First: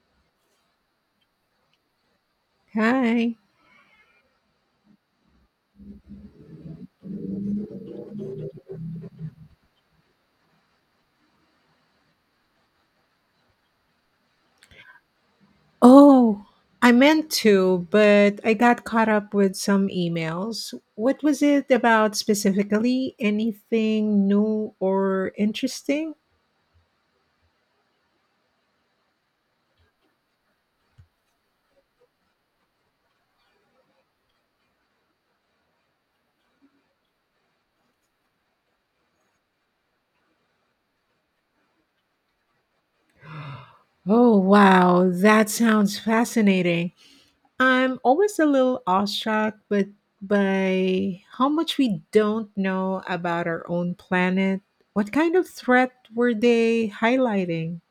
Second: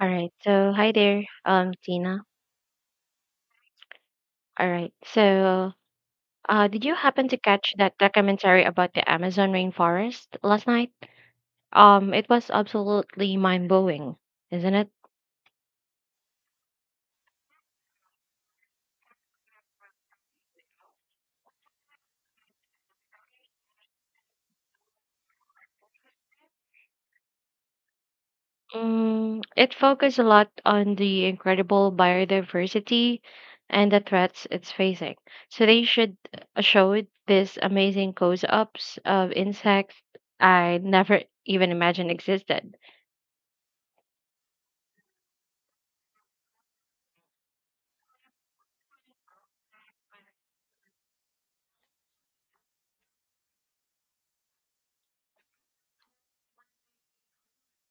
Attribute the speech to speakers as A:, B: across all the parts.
A: All right. Hi there, Tina.
B: Hi.
A: All right. Did you happen to catch that documentary about the Amazon rainforest last night? It was absolutely mind-blowing, isn't it?
B: Oh, I meant to, but I got caught up with some emails. What was it about specifically? Anything new or interesting?
A: Mm, it focused a lot on the incredible biodiversity and the threats it's facing. So they should showed this amazing close-ups of insects I never even imagined existed.
B: Oh, wow. That sounds fascinating. I'm always a little awestruck but by how much we don't know about our own planet. What kind of threat were they highlighting?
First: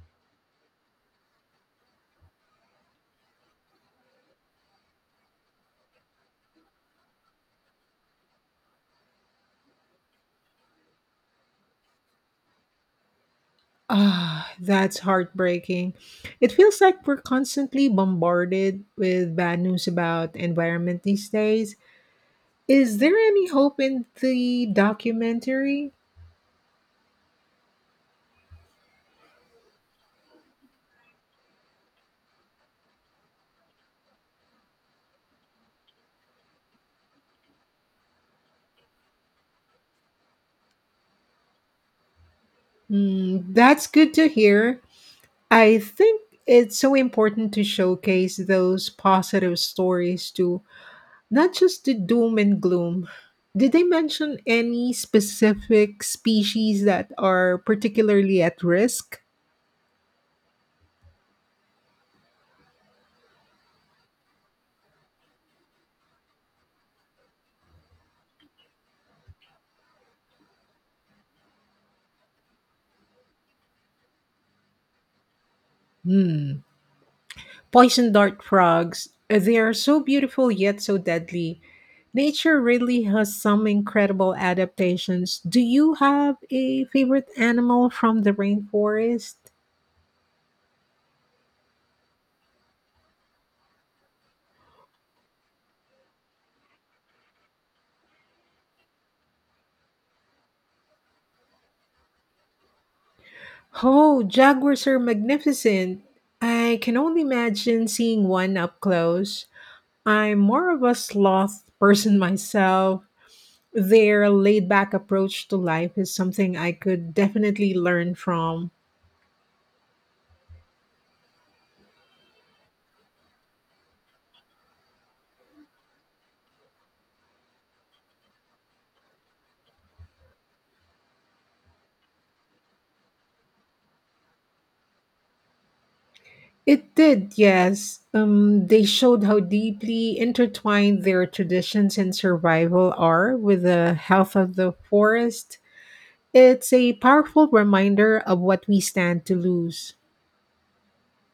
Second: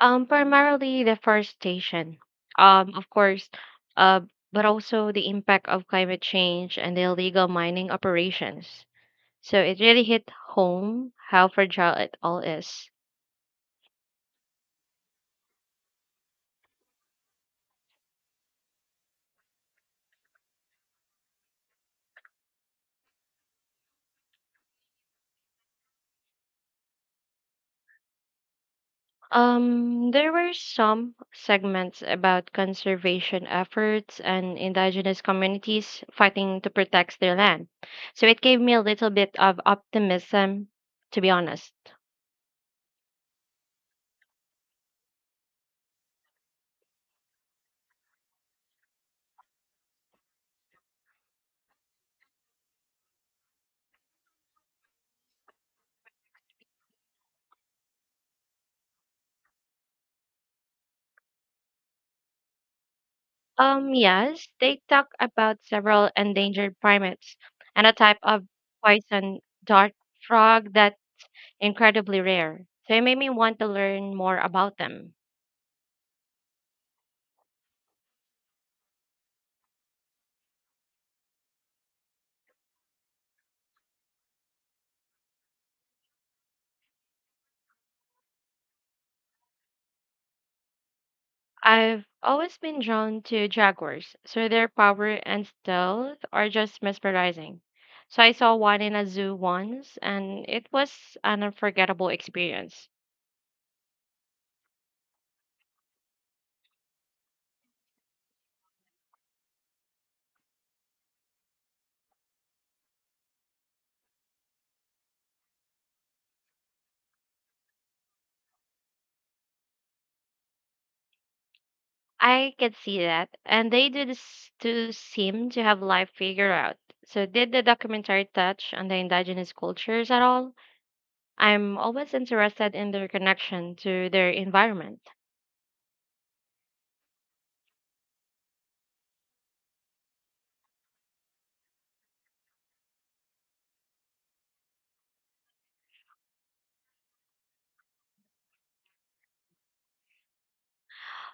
A: Primarily deforestation. Of course, uh, but also the impact of climate change and the illegal mining operations. So it really hit home how fragile it all is.
B: Ah, that's heartbreaking. It feels like we're constantly bombarded with bad news about environment these days. Is there any hope in the documentary?
A: There were some segments about conservation efforts and indigenous communities fighting to protect their land. So it gave me a little bit of optimism, to be honest.
B: Mm, that's good to hear. I think it's so important to showcase those positive stories too, not just the doom and gloom. Did they mention any specific species that are particularly at risk?
A: Yes, they talk about several endangered primates and a type of poison dart frog that's incredibly rare. So it made me want to learn more about them.
B: Hmm. Poison dart frogs, they are so beautiful yet so deadly. Nature really has some incredible adaptations. Do you have a favorite animal from the rainforest?
A: I've always been drawn to jaguars, so their power and stealth are just mesmerizing. So I saw one in a zoo once, and it was an unforgettable experience.
B: Oh, jaguars are magnificent. I can only imagine seeing one up close. I'm more of a sloth person myself. Their laid back approach to life is something I could definitely learn from.
A: I can see that. And they do this to seem to have life figured out. So did the documentary touch on the indigenous cultures at all? I'm always interested in their connection to their environment.
B: It did, yes. They showed how deeply intertwined their traditions and survival are with the health of the forest. It's a powerful reminder of what we stand to lose.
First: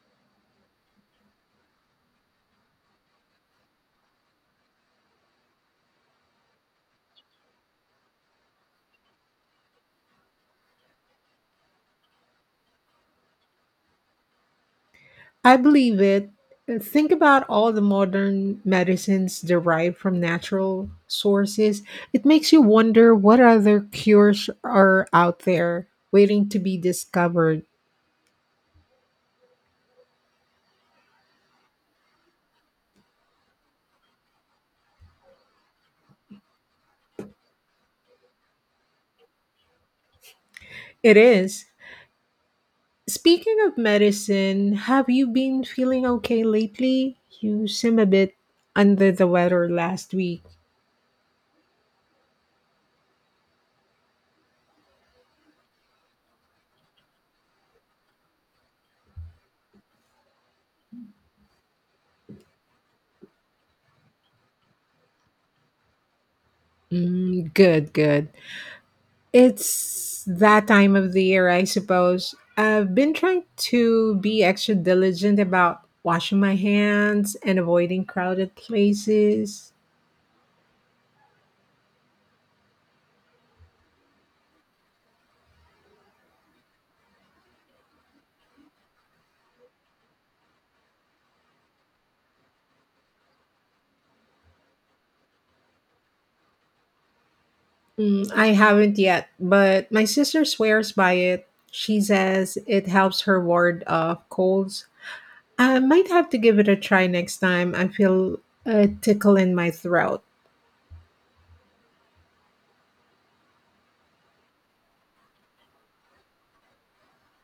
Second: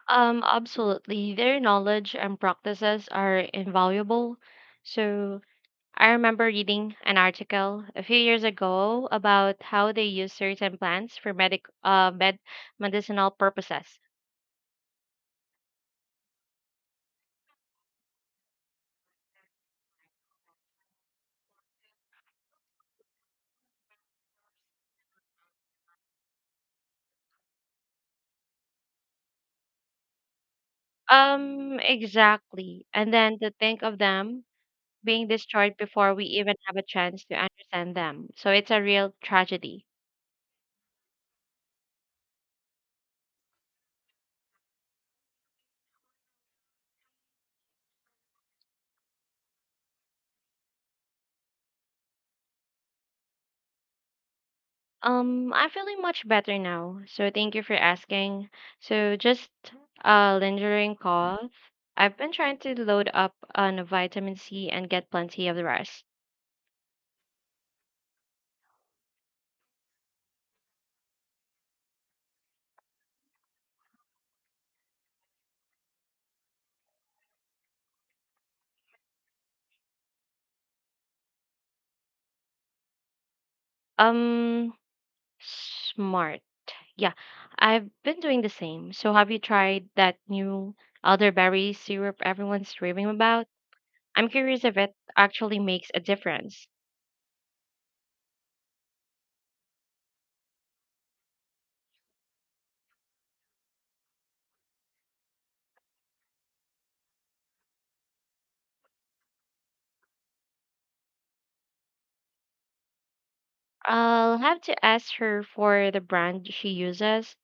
A: Absolutely. Their knowledge and practices are invaluable. So I remember reading an article a few years ago about how they use certain plants for medicinal purposes.
B: I believe it. Think about all the modern medicines derived from natural sources. It makes you wonder what other cures are out there waiting to be discovered.
A: Exactly. And then to think of them being destroyed before we even have a chance to understand them. So it's a real tragedy.
B: It is. Speaking of medicine, have you been feeling okay lately? You seem a bit under the weather last week.
A: I'm feeling much better now. So thank you for asking. So just a lingering cough. I've been trying to load up on vitamin C and get plenty of the rest.
B: Mm, good, good. It's that time of the year, I suppose. I've been trying to be extra diligent about washing my hands and avoiding crowded places.
A: Um, Smart. Yeah, I've been doing the same. So have you tried that new elderberry syrup everyone's raving about? I'm curious if it actually makes a difference.
B: Mm, I haven't yet, but my sister swears by it. She says it helps her ward off colds. I might have to give it a try next time I feel a tickle in my throat.
A: I'll have to ask her for the brand she uses.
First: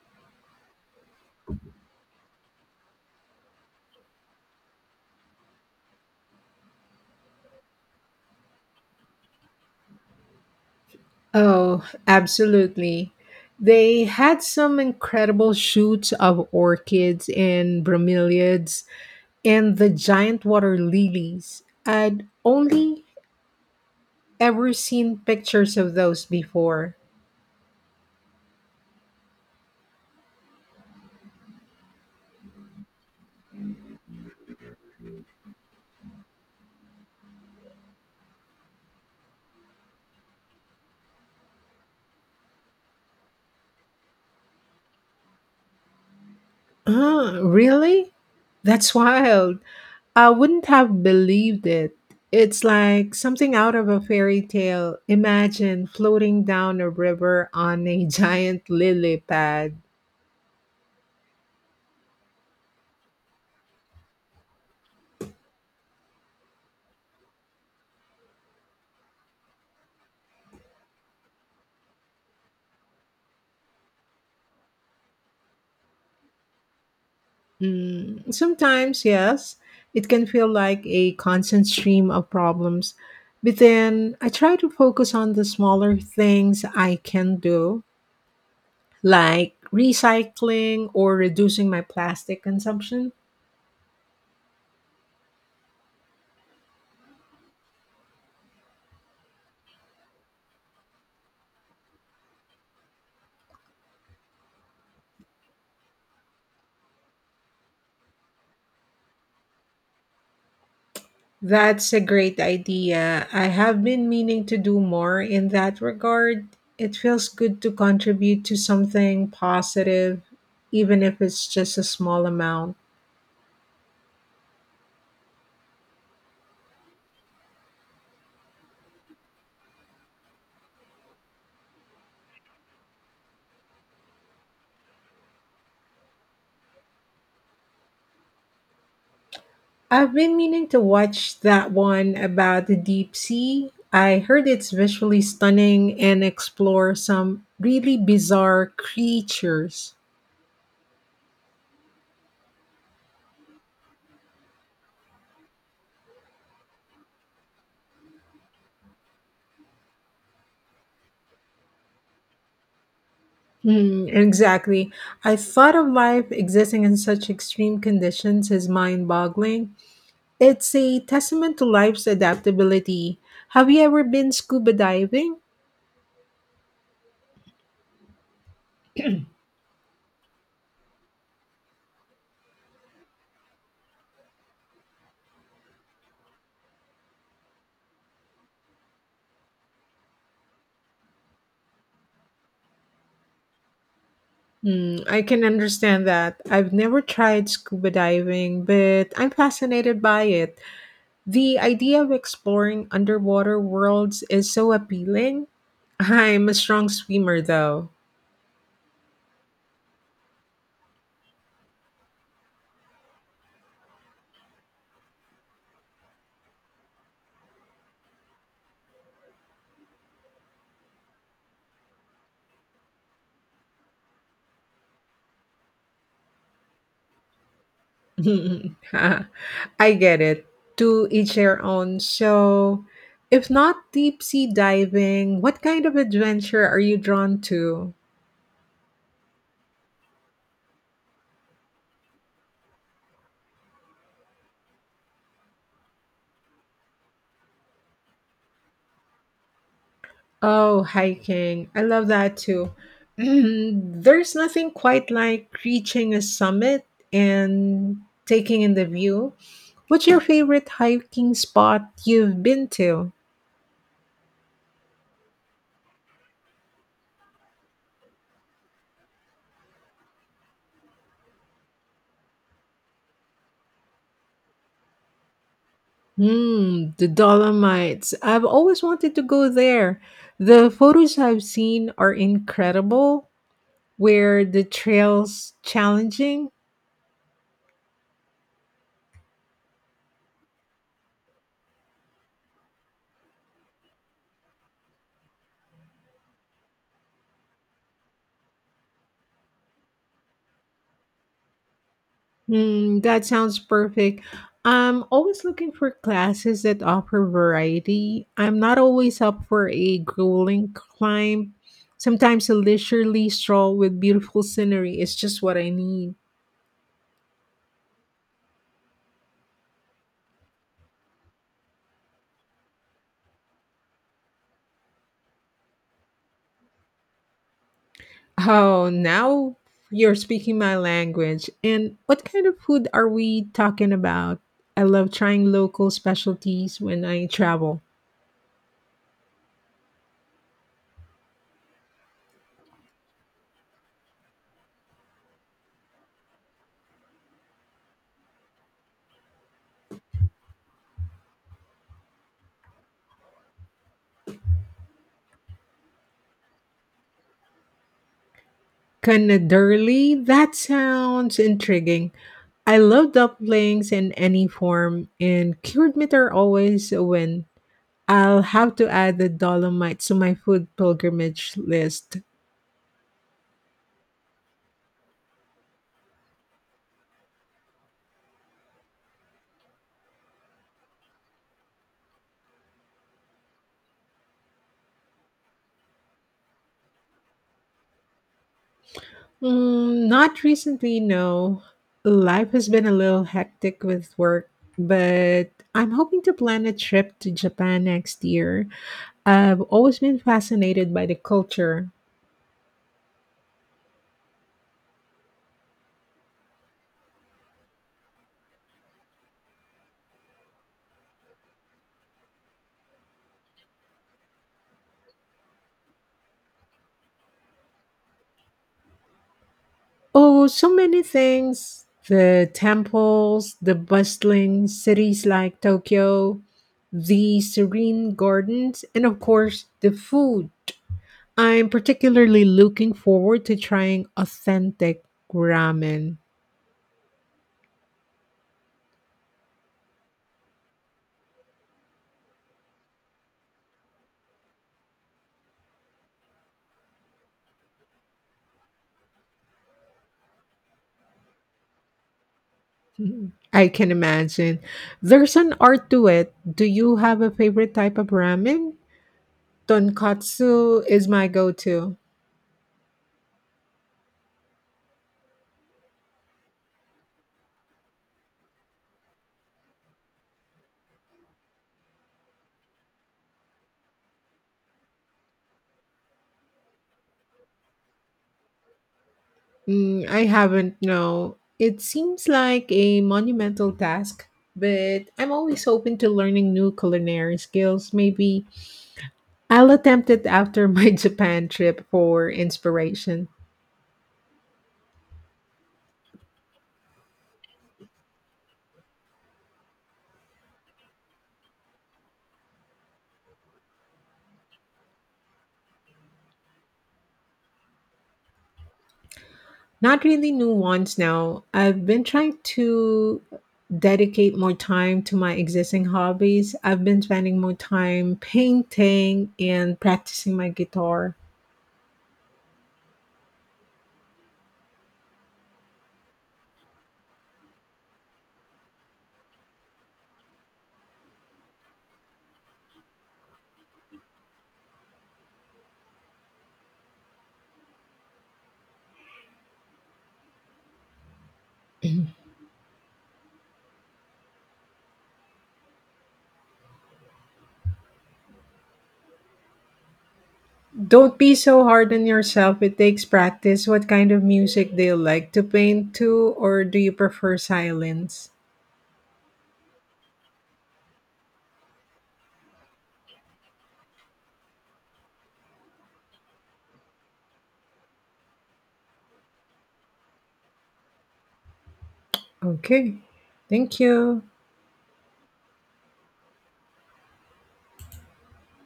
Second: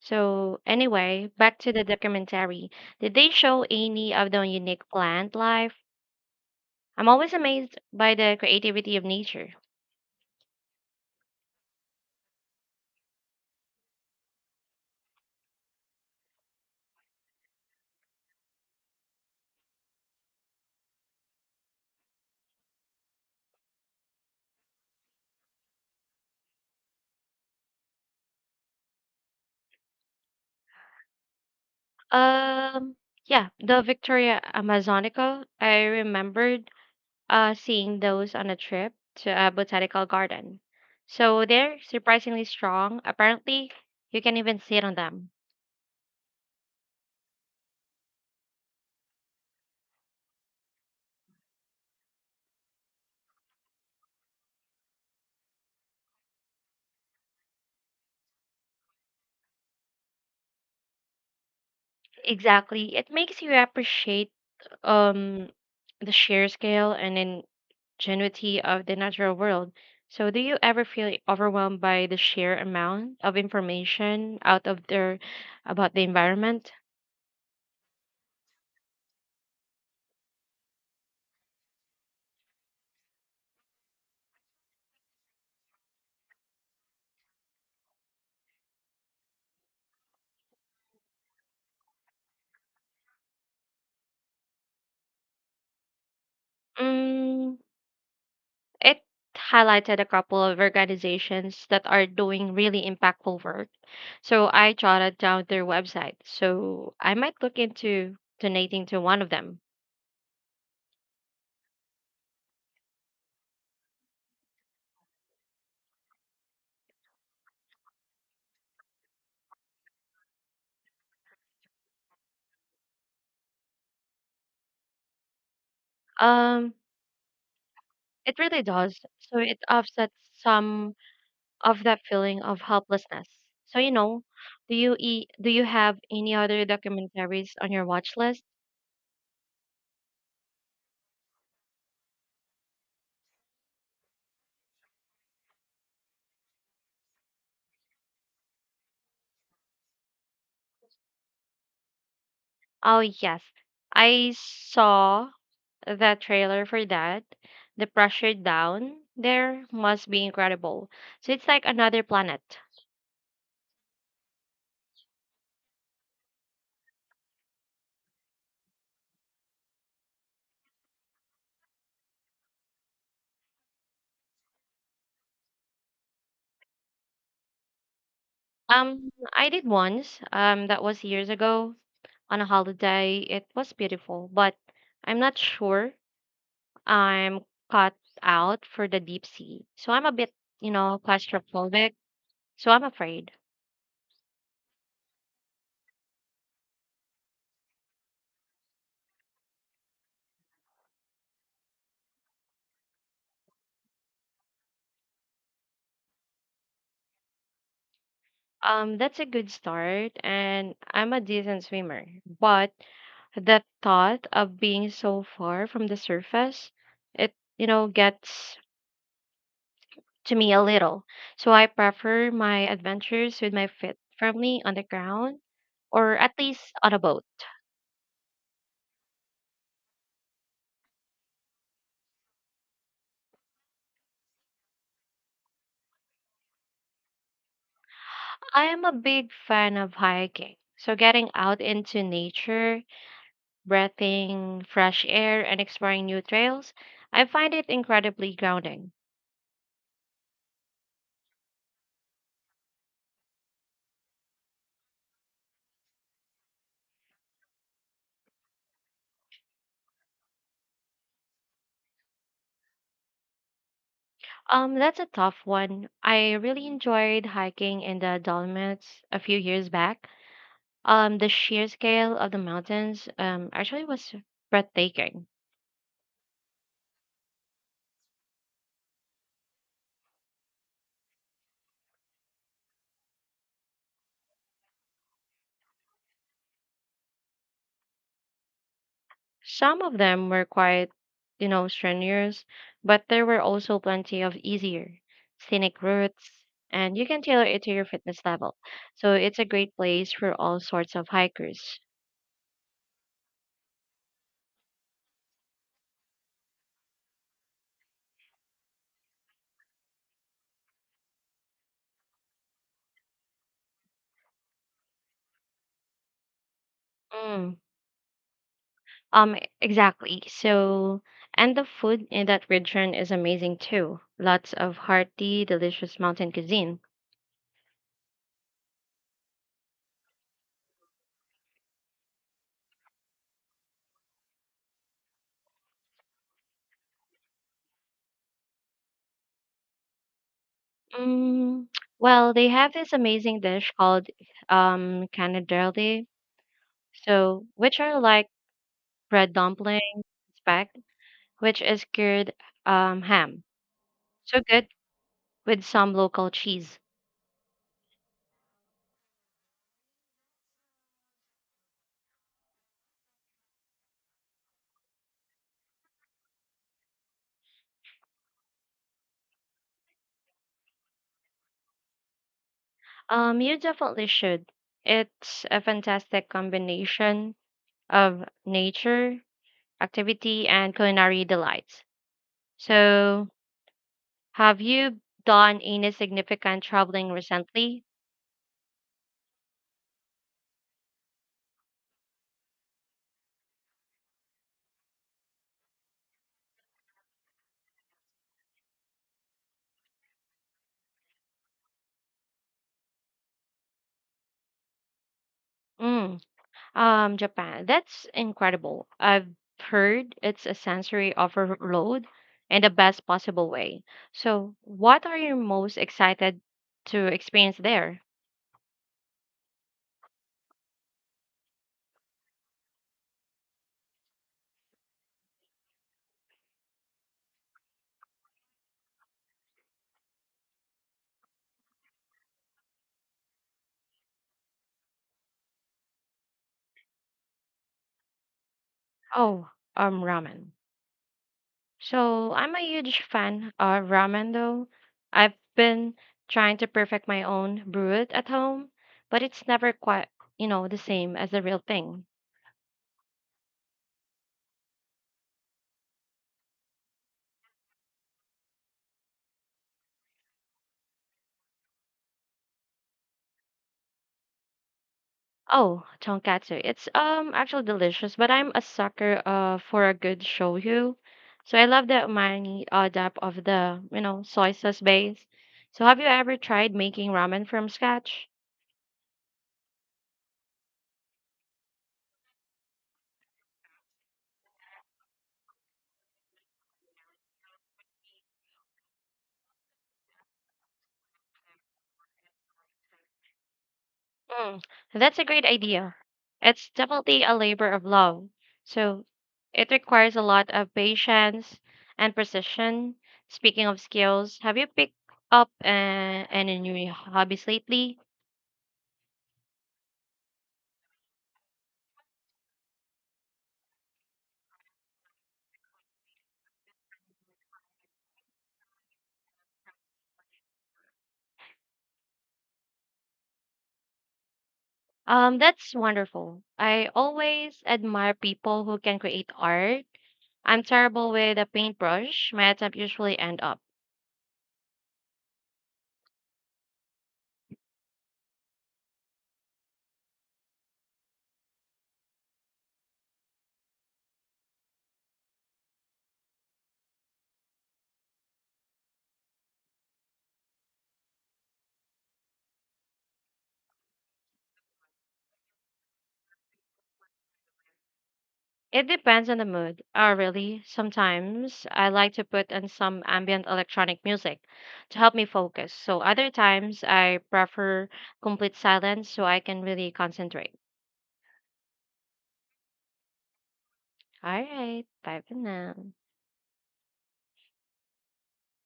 A: So, anyway, back to the documentary. Did they show any of the unique plant life? I'm always amazed by the creativity of nature.
B: Oh, absolutely. They had some incredible shoots of orchids and bromeliads and the giant water lilies. I'd only ever seen pictures of those before.
A: Um, yeah, the Victoria Amazonica. I remembered seeing those on a trip to a botanical garden. So they're surprisingly strong. Apparently, you can even sit on them.
B: Ah, really? That's wild. I wouldn't have believed it. It's like something out of a fairy tale. Imagine floating down a river on a giant lily pad.
A: Exactly. It makes you appreciate um the sheer scale and ingenuity of the natural world. So do you ever feel overwhelmed by the sheer amount of information out of there about the environment?
B: Mm, sometimes, yes, it can feel like a constant stream of problems. But then I try to focus on the smaller things I can do, like recycling or reducing my plastic consumption.
A: Mm, it highlighted a couple of organizations that are doing really impactful work. So I jotted down their website. So I might look into donating to one of them.
B: That's a great idea. I have been meaning to do more in that regard. It feels good to contribute to something positive, even if it's just a small amount.
A: Um It really does. So it offsets some of that feeling of helplessness. So do you have any other documentaries on your watch list?
B: I've been meaning to watch that one about the deep sea. I heard it's visually stunning and explore some really bizarre creatures.
A: Oh yes, I saw the trailer for that. The pressure down there must be incredible. So it's like another planet.
B: Hmm, exactly. I thought of life existing in such extreme conditions is mind boggling. It's a testament to life's adaptability. Have you ever been scuba diving?
A: Um, I did once. That was years ago on a holiday. It was beautiful, but I'm not sure I'm cut out for the deep sea. So I'm a bit, claustrophobic. So I'm afraid.
B: Hmm, I can understand that. I've never tried scuba diving, but I'm fascinated by it. The idea of exploring underwater worlds is so appealing. I'm a strong swimmer, though.
A: That's a good start, and I'm a decent swimmer. But the thought of being so far from the surface, it, gets to me a little. So I prefer my adventures with my feet firmly on the ground or at least on a boat.
B: I get it. To each their own. So, if not deep sea diving, what kind of adventure are you drawn to?
A: I am a big fan of hiking. So getting out into nature breathing fresh air, and exploring new trails, I find it incredibly grounding.
B: Oh, hiking. I love that too. There's nothing quite like reaching a summit and taking in the view. What's your favorite hiking spot you've been to?
A: That's a tough one. I really enjoyed hiking in the Dolomites a few years back. The sheer scale of the mountains actually was breathtaking.
B: Hmm, the Dolomites. I've always wanted to go there. The photos I've seen are incredible. Where the trail's challenging?
A: Some of them were quite, strenuous, but there were also plenty of easier, scenic routes, and you can tailor it to your fitness level. So it's a great place for all sorts of hikers.
B: Hmm, that sounds perfect. I'm always looking for classes that offer variety. I'm not always up for a grueling climb. Sometimes a leisurely stroll with beautiful scenery is just what I need.
A: Mm. Um, exactly. So, and the food in that region is amazing too. Lots of hearty, delicious mountain cuisine.
B: Oh, now you're speaking my language. And what kind of food are we talking about? I love trying local specialties when I travel.
A: Mm, well, they have this amazing dish called canadelle, so which are like bread dumplings, spag, which is cured ham. So good with some local cheese.
B: Canaderly? That sounds intriguing. I love dumplings in any form, and cured meat are always a win. I'll have to add the Dolomites to my food pilgrimage list.
A: You definitely should. It's a fantastic combination of nature, activity, and culinary delights. So, have you done any significant traveling recently?
B: Mm, not recently, no. Life has been a little hectic with work, but I'm hoping to plan a trip to Japan next year. I've always been fascinated by the culture.
A: Mm, Japan. That's incredible. I've heard it's a sensory overload in the best possible way. So, what are you most excited to experience there?
B: Oh, so many things. The temples, the bustling cities like Tokyo, the serene gardens, and of course, the food. I'm particularly looking forward to trying authentic ramen.
A: Oh, ramen. So, I'm a huge fan of ramen, though. I've been trying to perfect my own brew it at home, but it's never quite, the same as the real thing.
B: Mhm. I can imagine. There's an art to it. Do you have a favorite type of ramen? Tonkatsu is my go-to.
A: Oh, tonkatsu. It's actually delicious, but I'm a sucker for a good shoyu. So I love the umami depth of the, soy sauce base. So have you ever tried making ramen from scratch?
B: Mm, I haven't, no. It seems like a monumental task, but I'm always open to learning new culinary skills. Maybe I'll attempt it after my Japan trip for inspiration.
A: Mm, that's a great idea. It's definitely a labor of love. So it requires a lot of patience and precision. Speaking of skills, have you picked up any new hobbies lately?
B: Not really new ones now. I've been trying to dedicate more time to my existing hobbies. I've been spending more time painting and practicing my guitar.
A: That's wonderful. I always admire people who can create art. I'm terrible with a paintbrush. My attempts usually end up.
B: Don't be so hard on yourself. It takes practice. What kind of music do you like to paint to, or do you prefer silence?
A: It depends on the mood. Oh, really? Sometimes I like to put on some ambient electronic music to help me focus. So other times I prefer complete silence so I can really concentrate.
B: Okay. Thank you.
A: All right, bye for now.